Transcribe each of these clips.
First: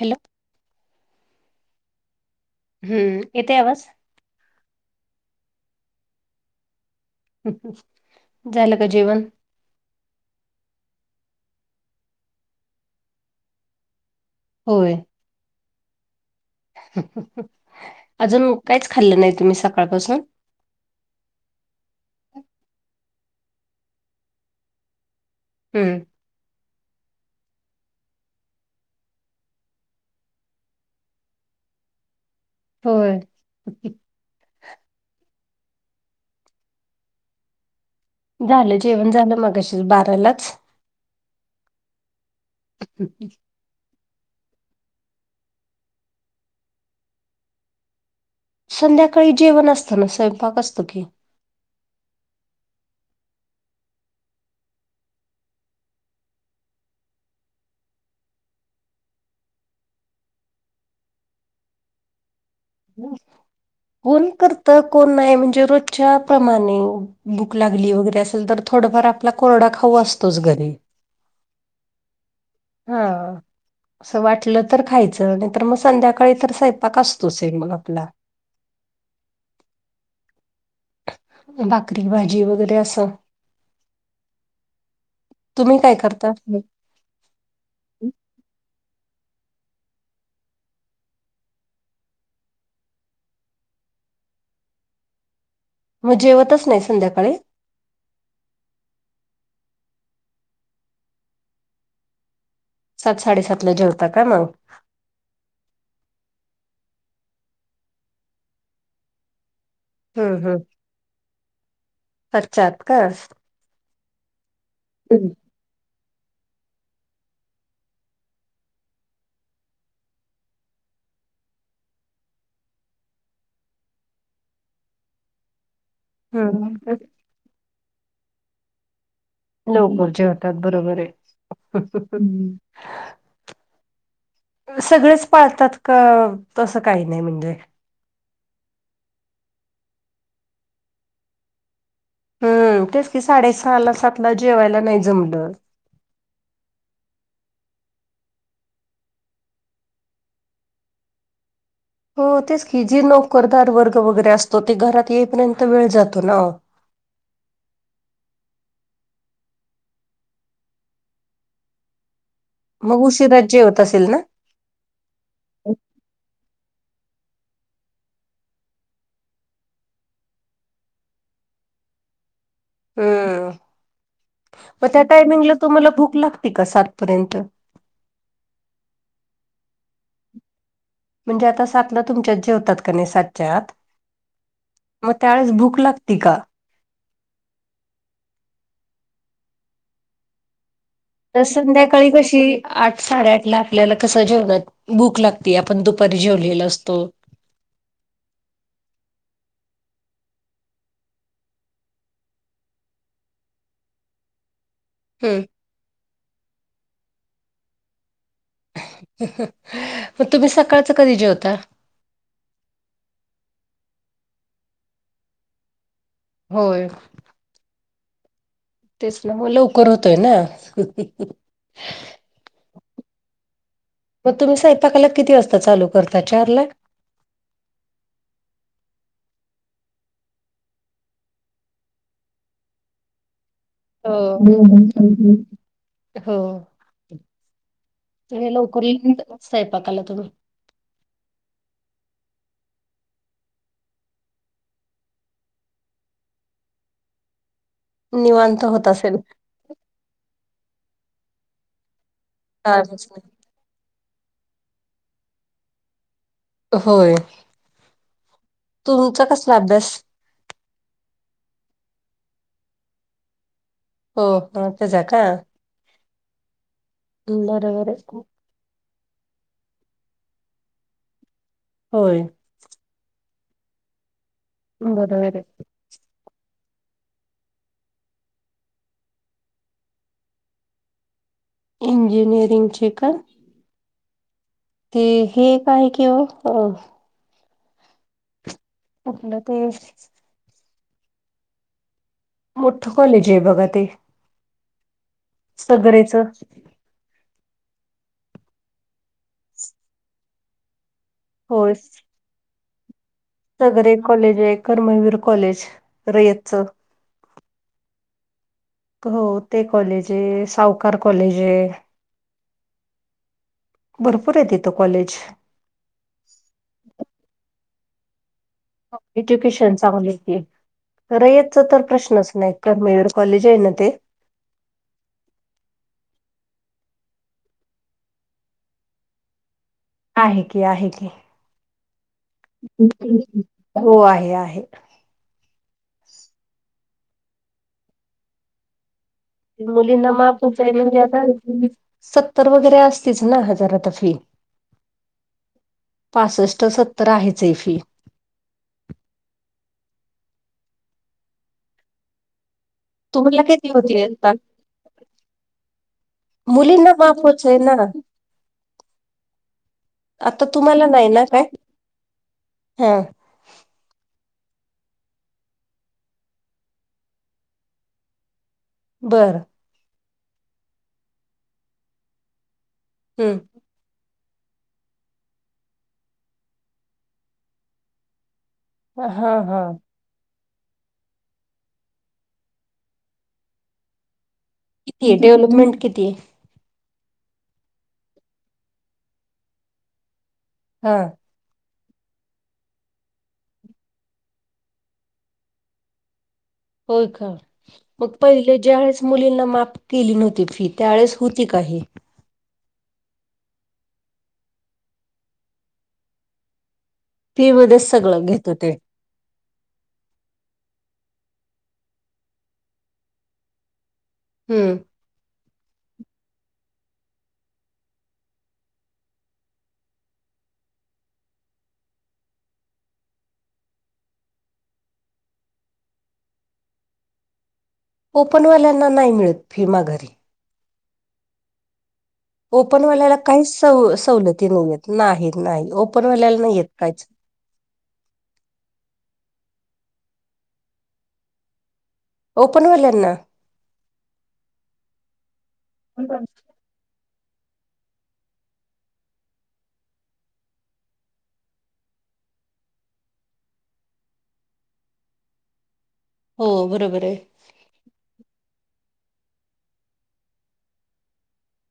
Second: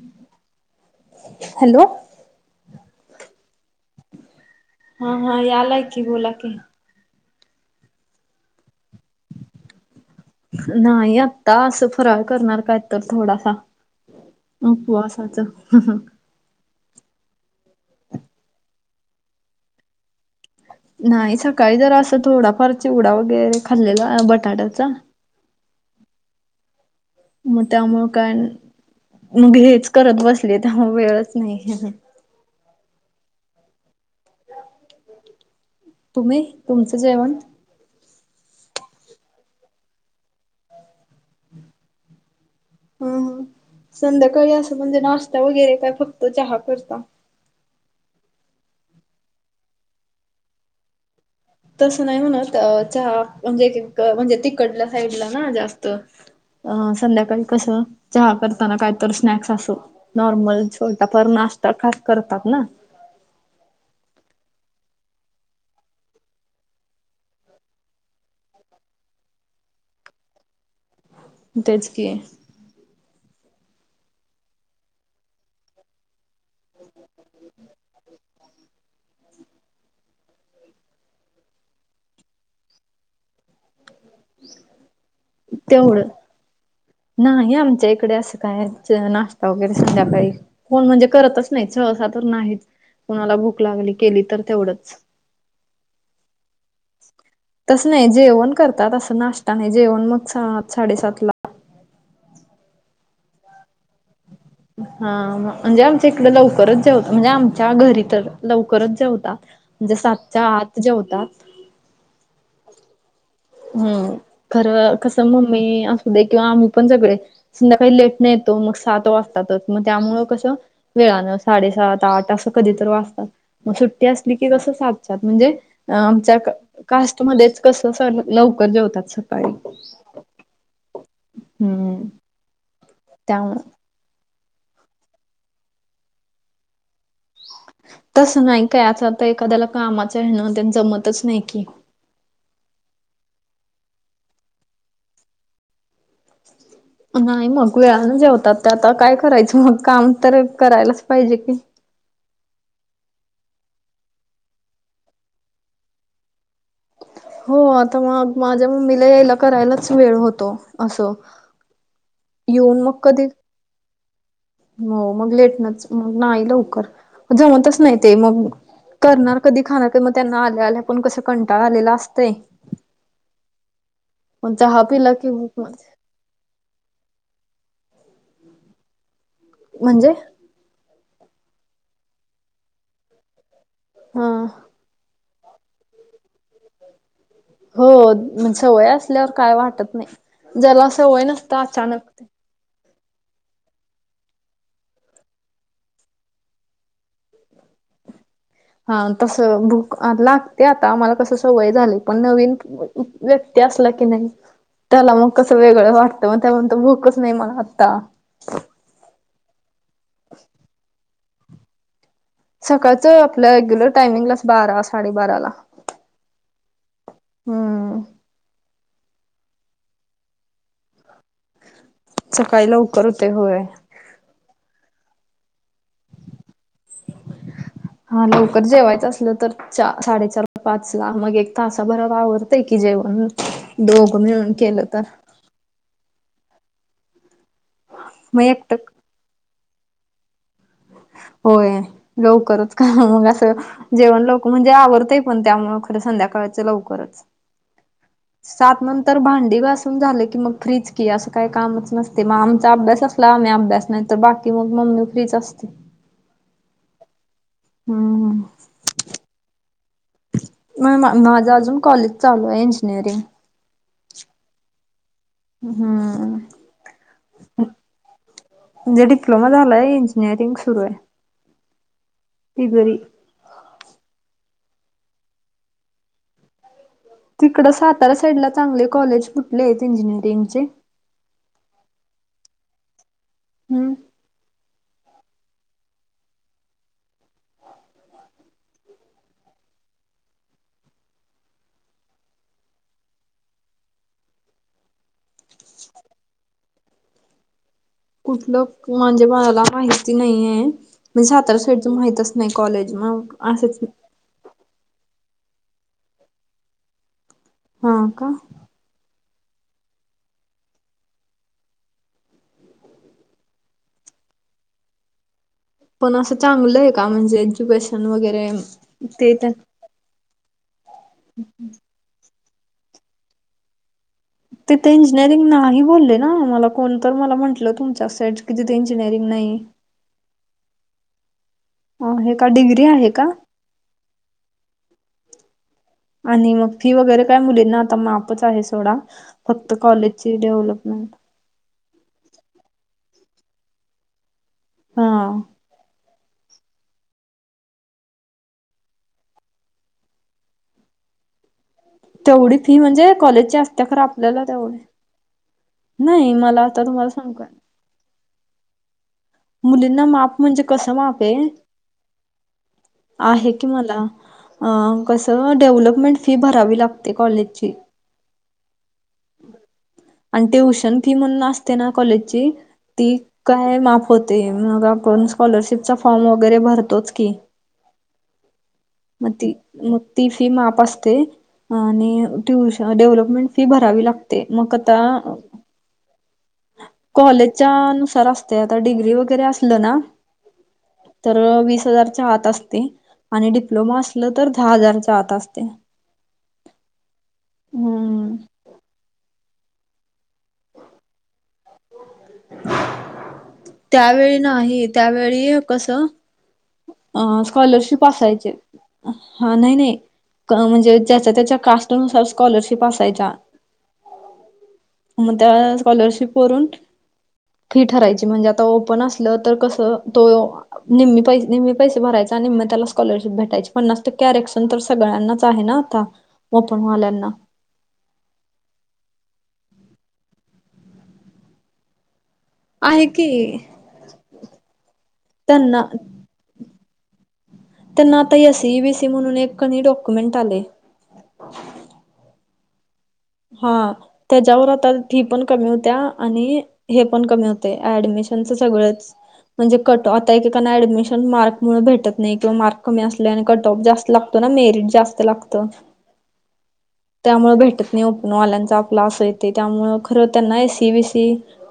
Hello. Hello. हम्म. येतय आवाज? हा, हा. यालाय की. बोला की. झालं का जेवण? नाही आत्ता. असं, फराळ करणार काय तर थोडासा. होय उपवासाचं. अजून काहीच खाल्लं नाही तुम्ही, सकाळपासून. नाही. सकाळी जरा असं, थोडाफार चिवडा वगैरे खाल्लेला, बटाट्याचा. हम्म. मग त्यामुळे काय न. मग हेच करत बसले. त्यामुळे वेळच नाही. होय. [inaudible] तुम्ही? तुमचं जेवण. झालं, जेवण झालं. मगाशीच बारालाच. ह, हम ह. हम संध्याकाळी असं म्हणजे, नाश्ता वगैरे का फक्त चहा करता. संध्याकाळी जेवण असतं ना. स्वयंपाक असतो की. तसं नाही म्हणत. अ चहा म्हणजे तीक म्हणजे तिकडल्या साईडला ना, जास्त अ संध्याकाळी कसं, चहा करताना कायतर स्नॅक्स, असं. नॉर्मल, छोटा फार नाश्ता खा करतात ना. कोण करतं, कोण नाही. म्हणजे रोजच्या प्रमाणे. भूक लागली, वगैरे असेल तर थोडफार आपला कोरडा खाऊ असतोच घरी. तेच की. हां. तसं वाटलं तर खायचं. नाही तर मग, संध्याकाळी तर स्वयंपाक असतोचय मग आपला. भाकरी- भाजी, वगैरे असं. तुम्ही काय तेवढं करता? हं. नाही आमच्या इकडे असं काय, च नाश्ता वगैरे संध्याकाळी. कोण म्हणजे करतच नाही, सहसा तर नाहीच. कुणाला भूक लागली, केली तर तेवढंच. [inaudible] मग जेवतच नाही संध्याकाळी? तस नाही, जेवण करतात. असं नाश्ता नाही, जेवण मग सात- साडेसातला. सात साडेसात ला जेवता का मग हां म्हणजे आमच्या इकडे लवकरच जेवत म्हणजे आमच्या घरी तर लवकरच जेवता म्हणजे हम्म सातच्या हम्म आत जेवतात. सातच्या आत का? हम्म खरं कसं मम्मी असू दे किंवा आम्ही पण सगळे संध्याकाळी लेट न येतो मग सात वाजतातच मग त्यामुळं कसं वेळानं साडेसात आठ असं कधी तर वाजतात मग सुट्टी असली की कसं सातच्या आत म्हणजे अह आमच्या हम्म कास्टमध्येच कस अस लवकर जेवतात सकाळी लककर जेवतात बरोबर आहे. हम्म त्यामुळं सगळेच पाळतात का तसं काही नाही म्हणजे तसं नाही काय असं आतां एखाद्याला कामाच आहे ना तेन जमतच नाही की हम्म तेच की साडेसहाला सातला जेवायला नाही जमलं. अ नाही मग वेळान जेवतात ते आता काय करायचं मग काम तर करायलाच पाहिजे की हो तेच की जी नोकरदार वर्ग वगैरे असतो ते घरात येईपर्यंत वेळ जातो ना ओ. हो आता मग माझ्या मम्मीला यायला करायलाच वेळ होतो असं येऊन मग कधी उशिराच जेवत असेल ना. हो मग लेटनच मग नाही लवकर जेवतच नाही ते मग करणार कधी, खाणार का मग त्यांना आल्या आल्या पण कस कंटाळ आलेला असतय हम्म चहा मग त्या पिला की टायमिंगला तुम्हाला भूक लागते का सातपर्यंत. म्हणजे? म्हणजे आता सातला तुमच्यात जेवतात का नाही सातच्या आत हा. मग त्यावेळेस भूक लागती का. हो सवय असल्यावर काय वाटत नाही ज्याला सवय तर नसता अचानक संध्याकाळी कशी आठ साडेआठ ला आपल्याला कसं जेवणात भूक लागते आपण दुपारी जेवलेलो असतो. हा तस भूक अह लागते आता आम्हाला कस सवय झाली पण नवीन व्यक्ती असला की नाही. त्याला मग हम्म कसं वेगळं वाटतं मग तो म्हणंत भूकच नाही मला आत्ता मग तुम्ही सकाळचं कधी जेवता सकाळचं आपलं रेग्युलर टायमिंगलाच बारा साडेबारा ला होय. हम्म. तेच ना मग लवकर होतोय ना. सकाळी लवकर होतय, होय. मग तुम्ही स्वयंपाकाला किती वाजता चालू करता? चार ला. हां लवकर जेवायचं असलं तर चा साडेचार पाच ला मग एक तासाभरात आवरतय की जेवण. हो मिळून केलं तर [inaudible] हो मग लय एकटं लवकर [unintelligible] स्वयंपाकाला तुम्ही होय लवकरच का मग असं जेवण लवकर म्हणजे आवरतय पण त्यामुळ खरं संध्याकाळच लवकरच. निवांत सात होत असेल. नंतर भांडी घास. झालं कि मग फ्रीज की असं काय कामच नसते मग आमचा अभ्यास ताजच नाही. असला आम्ही अभ्यास नाही. तर बाकी मग मम्मी फ्रीच असते. होय. हम्. तुमचा कसला अभ्यास. होय मग माझं अजून कॉलेज चालू आहे इंजिनिअरिंग. हो हो तेझा का. हम्म. बरोबर. म्हणजे डिप्लोमा झालाय हे इंजिनिअरिंग सुरू आहे. होय. ती घरी. बरोबर. तिकड साताऱ्या साईड ला चांगले कॉलेज कुठले आहेत इंजिनिअरिंग चे. इंजिनीयरिंग ची का. हम्म. ते हे काय कि हो. कुठल ते. मोठं कॉलेज हे बघा ते. सगरेचं. कुठलं म्हणजे मला माहिती नाहीये म्हणजे साताऱ्या होय साईडच माहित अस. नाही कॉलेज मग. असंच सगरे एक कॉलेज आहे कर्मवीर कॉलेज रयतच. हाका. हो ते कॉलेज आहे सावकार कॉलेज आहे. भरपूर आहे तिथ कॉलेज. पण असं चांगलं आहे का म्हणजे एज्युकेशन वगैरे. ते त्या एज्युकेशन चांगल हे रयतच तर प्रश्नच नाही. तर मेड कॉलेज आहे ना ते. तिथे इंजिनिअरिंग नाही बोलले ना मला कोणत मला म्हंटलं तुमच्या साईड कि तिथे इंजिनिअरिंग नाही. आहे की आहे की हे का डिग्री आहे का हो आहे आहे. आणि मग फी वगैरे काय मुली ना आता माफच आहे सोडा. फक्त मुलींना कॉलेजची माफ म्हणजे डेव्हलपमेंट आता सत्तर वगैरे असतीच ना हजार आता फी. हा. पासष्ट सत्तर आहेच हा फी तेवढी फी म्हणजे तुम्हाला कॉलेज ची किती असते खरं होती आता? आपल्याला तेवढी. नाही मला आता मुलींना तुम्हाला सांगू का. माफच आहे ना. मुलींना माप आता म्हणजे तुम्हाला कसं नाही माप ना काय आहे हा. आहे कि मला अ कसं डेव्हलपमेंट फी भरावी लागते कॉलेजची. बरं. आणि ट्युशन फी मधुन असते ना कॉलेजची ती. हम्म का माफ होते मग आपण स्कॉलरशिपचा फॉर्म वगैरे भरतोच की. मग हा ती. हा. ती फी माफ असते आणि ट्यूश डेव्हलपमेंट फी भरावी लागते म. किती आहे डेव्हलपमेंट किती आहे? कॉलेजच्या नुसार असते आता डिग्री वगैरे असलं ना हा. तर वीस हजारच्या आत असते. आणि डिप्लोमा असलं तर दहा हजारच्या आत असते. होय का? मग हम्म पहिले ज्यावेेळेस मुलींना माफ केली नव्हती फी, त्यावेेळेस होती का हे? त्यावेळी नाही, त्यावेळी कसं अ फी मध्येच स्कॉलरशिप सगळं घेत असायचे. होते. हा नाही -नाही म्हणजे ज्याचा त्याच्या कास्टनुसार स्कॉलरशिप असायच्या. [inaudible] हम्म. मग त्या स्कॉलरशिप वरून फी ठरायची म्हणजे आता ओपन असलं तर कसं तो निम्मी पैसे निम्मी पैसे भरायच आणि निम्मी त्याला स्कॉलरशिप भेटायची. पन्नास टक्के आरक्षण तर सगळ्यांनाच आहे ना आता. ओपन वाल्यांना. ओपनवाल्यांना नाही मिळत फी माघारी. आहे ओपनवाल्याला की काहीच सव- सवलती नाहीयेत, नाही- नाही त्यांना ओपनवाल्याला नाहीयेत काहीच. त्यांना आता एसई, वी सी, म्हणून एक डॉक्युमेंट आले ओपन वाल्यांना? हा, त्याच्यावर आता फी पण कमी होत्या आणि हे पण कमी होते, ऍडमिशनच सगळंच. म्हणजे कट आता एकेकाना ऍडमिशन मार्क मूळ भेटत नाही किंवा मार्क कमी असले आणि कट ऑफ जास्त ना मेरिट जास्त लागत. हो बरोबर आहे. त्यामुळे भेटत नाही ओपनवाल्यांच आपला असं येते. त्यामुळं खरं त्यांना एसी, बीसी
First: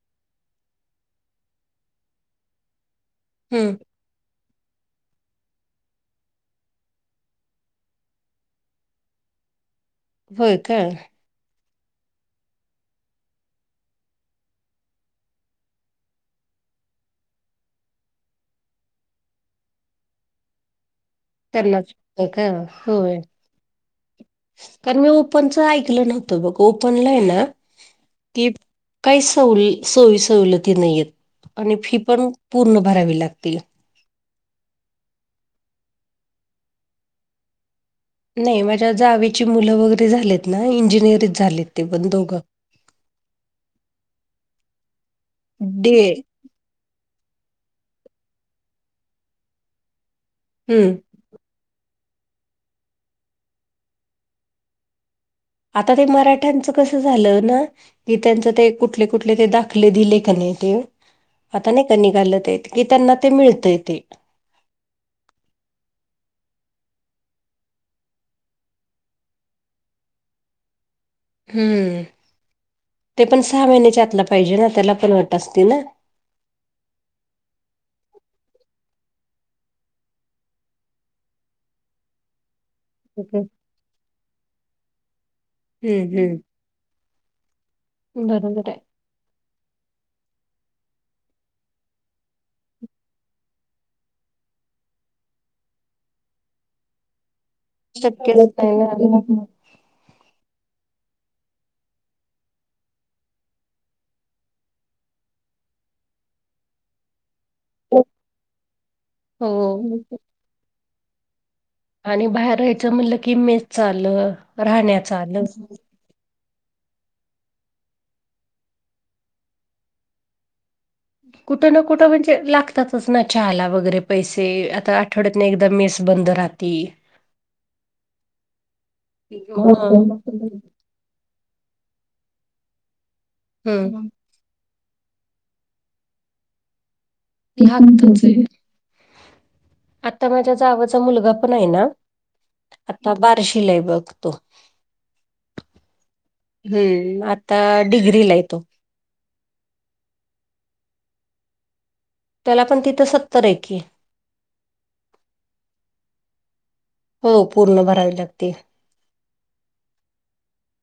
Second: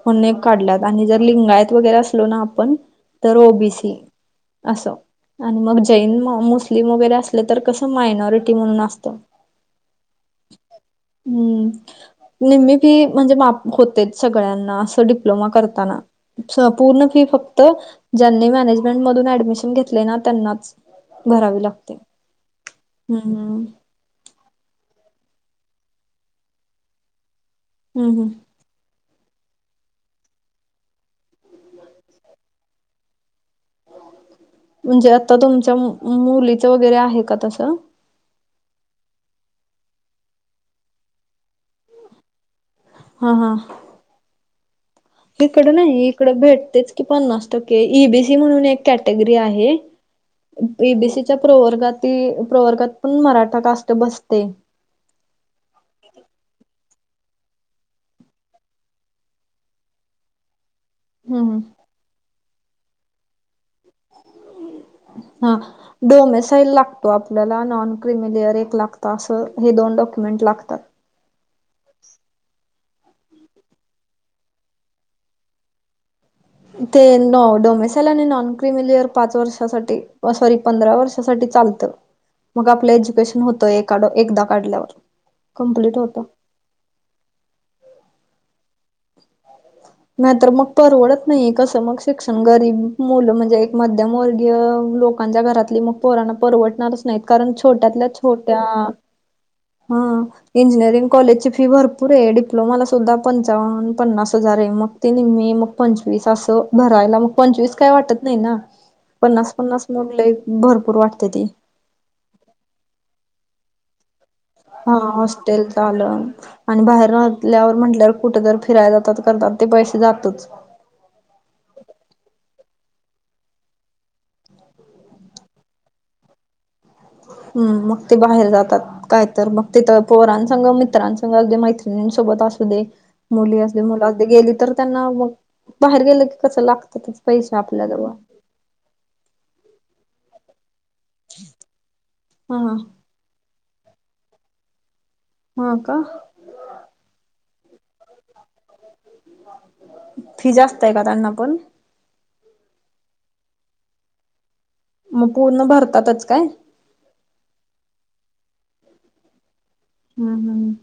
म्ह काढलात आणि जर लिंगायत वगैरे असलो ना आपण तर हम्म ओबीसी असं आणि मग जैन, मुस्लिम, वगैरे असले तर कसं मायनॉरिटी म्हणून असतं. हो काय? हम्म... निम्मी फी म्हणजे माफ होते सगळ्यांना असं डिप्लोमा करताना. पूर्ण फी फक्त ज्यांनी मॅनेजमेंट मधून ऍडमिशन घेतले ना त्यांनाच भरावी त्यांनाच लागते. फक्त का, होय. हम्म हम्म. कारण मी ओपनचं ऐकलं नव्हतं बघ, ओपनला आहे ना हम् हम... कि, काय सवली सोय -सवलती नाहीयेत. आणि फी पण पूर्ण भरावी लागती. म्हणजे आता तुमच्या मुलीच वगैरे आहे का तसं? नाही माझ्या जावेची मुलं वगैरे झालेत ना, इंजिनिअरीत झालेत ते पण दोघं हा हा, इकडे डे नाही इकड भेटतयच. पन्नास टक्के, ईबीसी म्हणून एक कॅटेगरी आहे. हम्म इबीसी च्या प्रवर्गातील, प्रवर्गात पण मराठा कास्ट बसते. आता ते मराठ्यांचं कसं झालं ना कि त्यांच ते कुठले- कुठले ते दाखले दिले का नाही ते हम्म आता नाही का निघालत येत की त्यांना ते मिळतय तेे. हा. डोमेसाईल लागतो आपल्याला. नॉन क्रिमिलेयर एक लागत. असं हे दोन डॉक्युमेंट लागतात. हम्म. ते पण सहा महिन्याच्या आतलं पाहिजे ना? त्याला पण अट असते ना? ते न डोमेसाईल आणि नॉन क्रिमिलिअर पाच वर्षासाठी सॉरी पंधरा वर्षासाठी चालते. मग आपलं एज्युकेशन हम्म होत एकदा काढल्यावर कमप्लीट होत. हम्म बरोबर हाय. नाही तर मग परवडत नाही. कसं मग शिक्षण गरीब मुलं म्हणजे एक मध्यमवर्गीय लोक- लोकांच्या घरातली मग पोराना परवडणारच नाहीत. कारण छोट्यातल्या शक्यच छोट्या- नाही ना हम. इंजिनिअरिंग कॉलेजची फी भरपूर आहे. डिप्लोमाला सुद्धा पंचावन् पन्नास हजार आहे मग. ते निम्मी मग पंचवीस अस भरायला मग पंचवीस- काही वाटत नाही ना? पन्नास पन्नास हो म्हटले भरपूर वाटते ते. आणि बाहेर राहायचं म्हणलं कि मेसच आलं. हां. राहण्याचं आलं हॉस्टेलच आलं. आणि बाहेर राहिल्यावर म्हटल्यावर कुठे तर फिरायला जातात करतात ते पैसे जातच. कुठं ना कुठं म्हणजे लागतात ना चहाला वगैरे पैसे. आता आठवड्यातन एकदा मेस बंद राहत- ती. हम्. मग ते बाहेर जातात. काय तर मग तिथ पोरांसांग मित्रांस- संग असू दे. मैत्रिणीसोबत असुदे. मुली असुदे मुल हम्म असुदे गेली तर- त्यांना मग बाहेर गेलं की कस लागत्यातच. [unintelligible] आत्ता माझ्या जावचा मुलगा पण आहे ना? हा तर बार्शीला आहे बघ तो. हा का? हम्म. आत्ता डिग्रीला य तो. फी जास्तय का त्यांना पण? त्याला पण तिथं सत्तर आहे की. म पूर्ण भरतातच काय? हो पूर्ण भरावी लागते. हम्म. हम्.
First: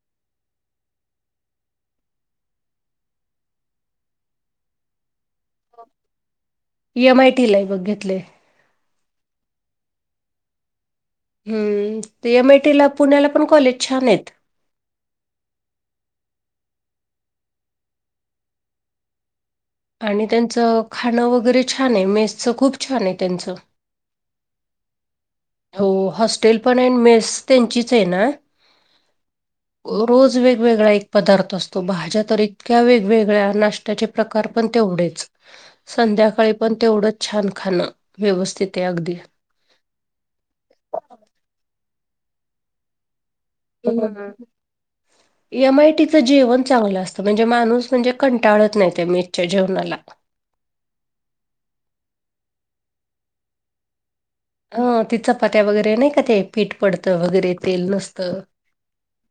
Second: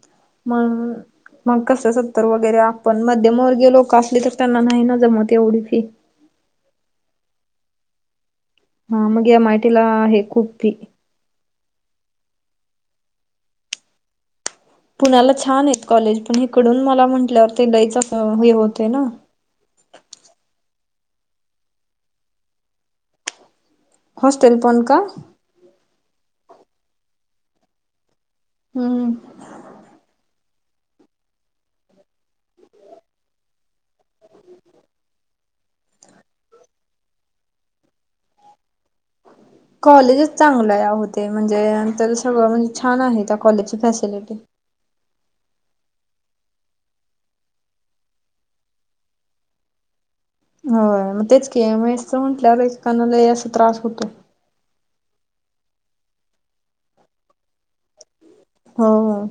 म- मग कसं सत्तर वगैरे आपण मध्यमवर्गीय लोक असली तर त्यांना नाही ना जमत एवढी फी. एम आय टी ला आहे बघ घेतलय. हा मग एम आय टी ला आहे खूप फी. हम्म. ते एम आय टी ला पुण्याला पण कॉलेज खूप छान आहेत. पुण्याला छान आहेत कॉलेज. पण इकडून मला म्हंटल्यावर ते लईच अस हे होतय ना? आणि त्यांचं खाणं वगैरे छान ए. मेसचं खूप छान आहे त्यांचं. हॉस्टेल पण का? हो. हॉस्टेल पण आहे अन मेस त्यांचीच आहे ना. हम्म. रोज वेगवेगळा एक पदार्थ असतो. भाज्या तर इतक्या वेगवेगळ्या नाश्त- -श्त्याचे प्रकार पण तेवढेच. संध्याकाळी पण तेवढंच छान खाणं व्यवस्थित ए अगदी. कॉलेजच चांगलं आहे. अहो ते म्हणजे नंतर सगळं म्हणजे छान आहे. कॉलेजची हम्म. फॅसिलिटी एम आय टी च जेवण चांगलं असतं. म्हणजे माणूस म्हणजे कंटाळत नाही त्या मेजच्या जेवणाला. होय मग तेच के एम आय च म्हटल्या एकानाला अस त्रास होतो. अ तिच पात्या वगैरे नाही का ते पीठ पडतं वगैरे तेल नसतं. हो ह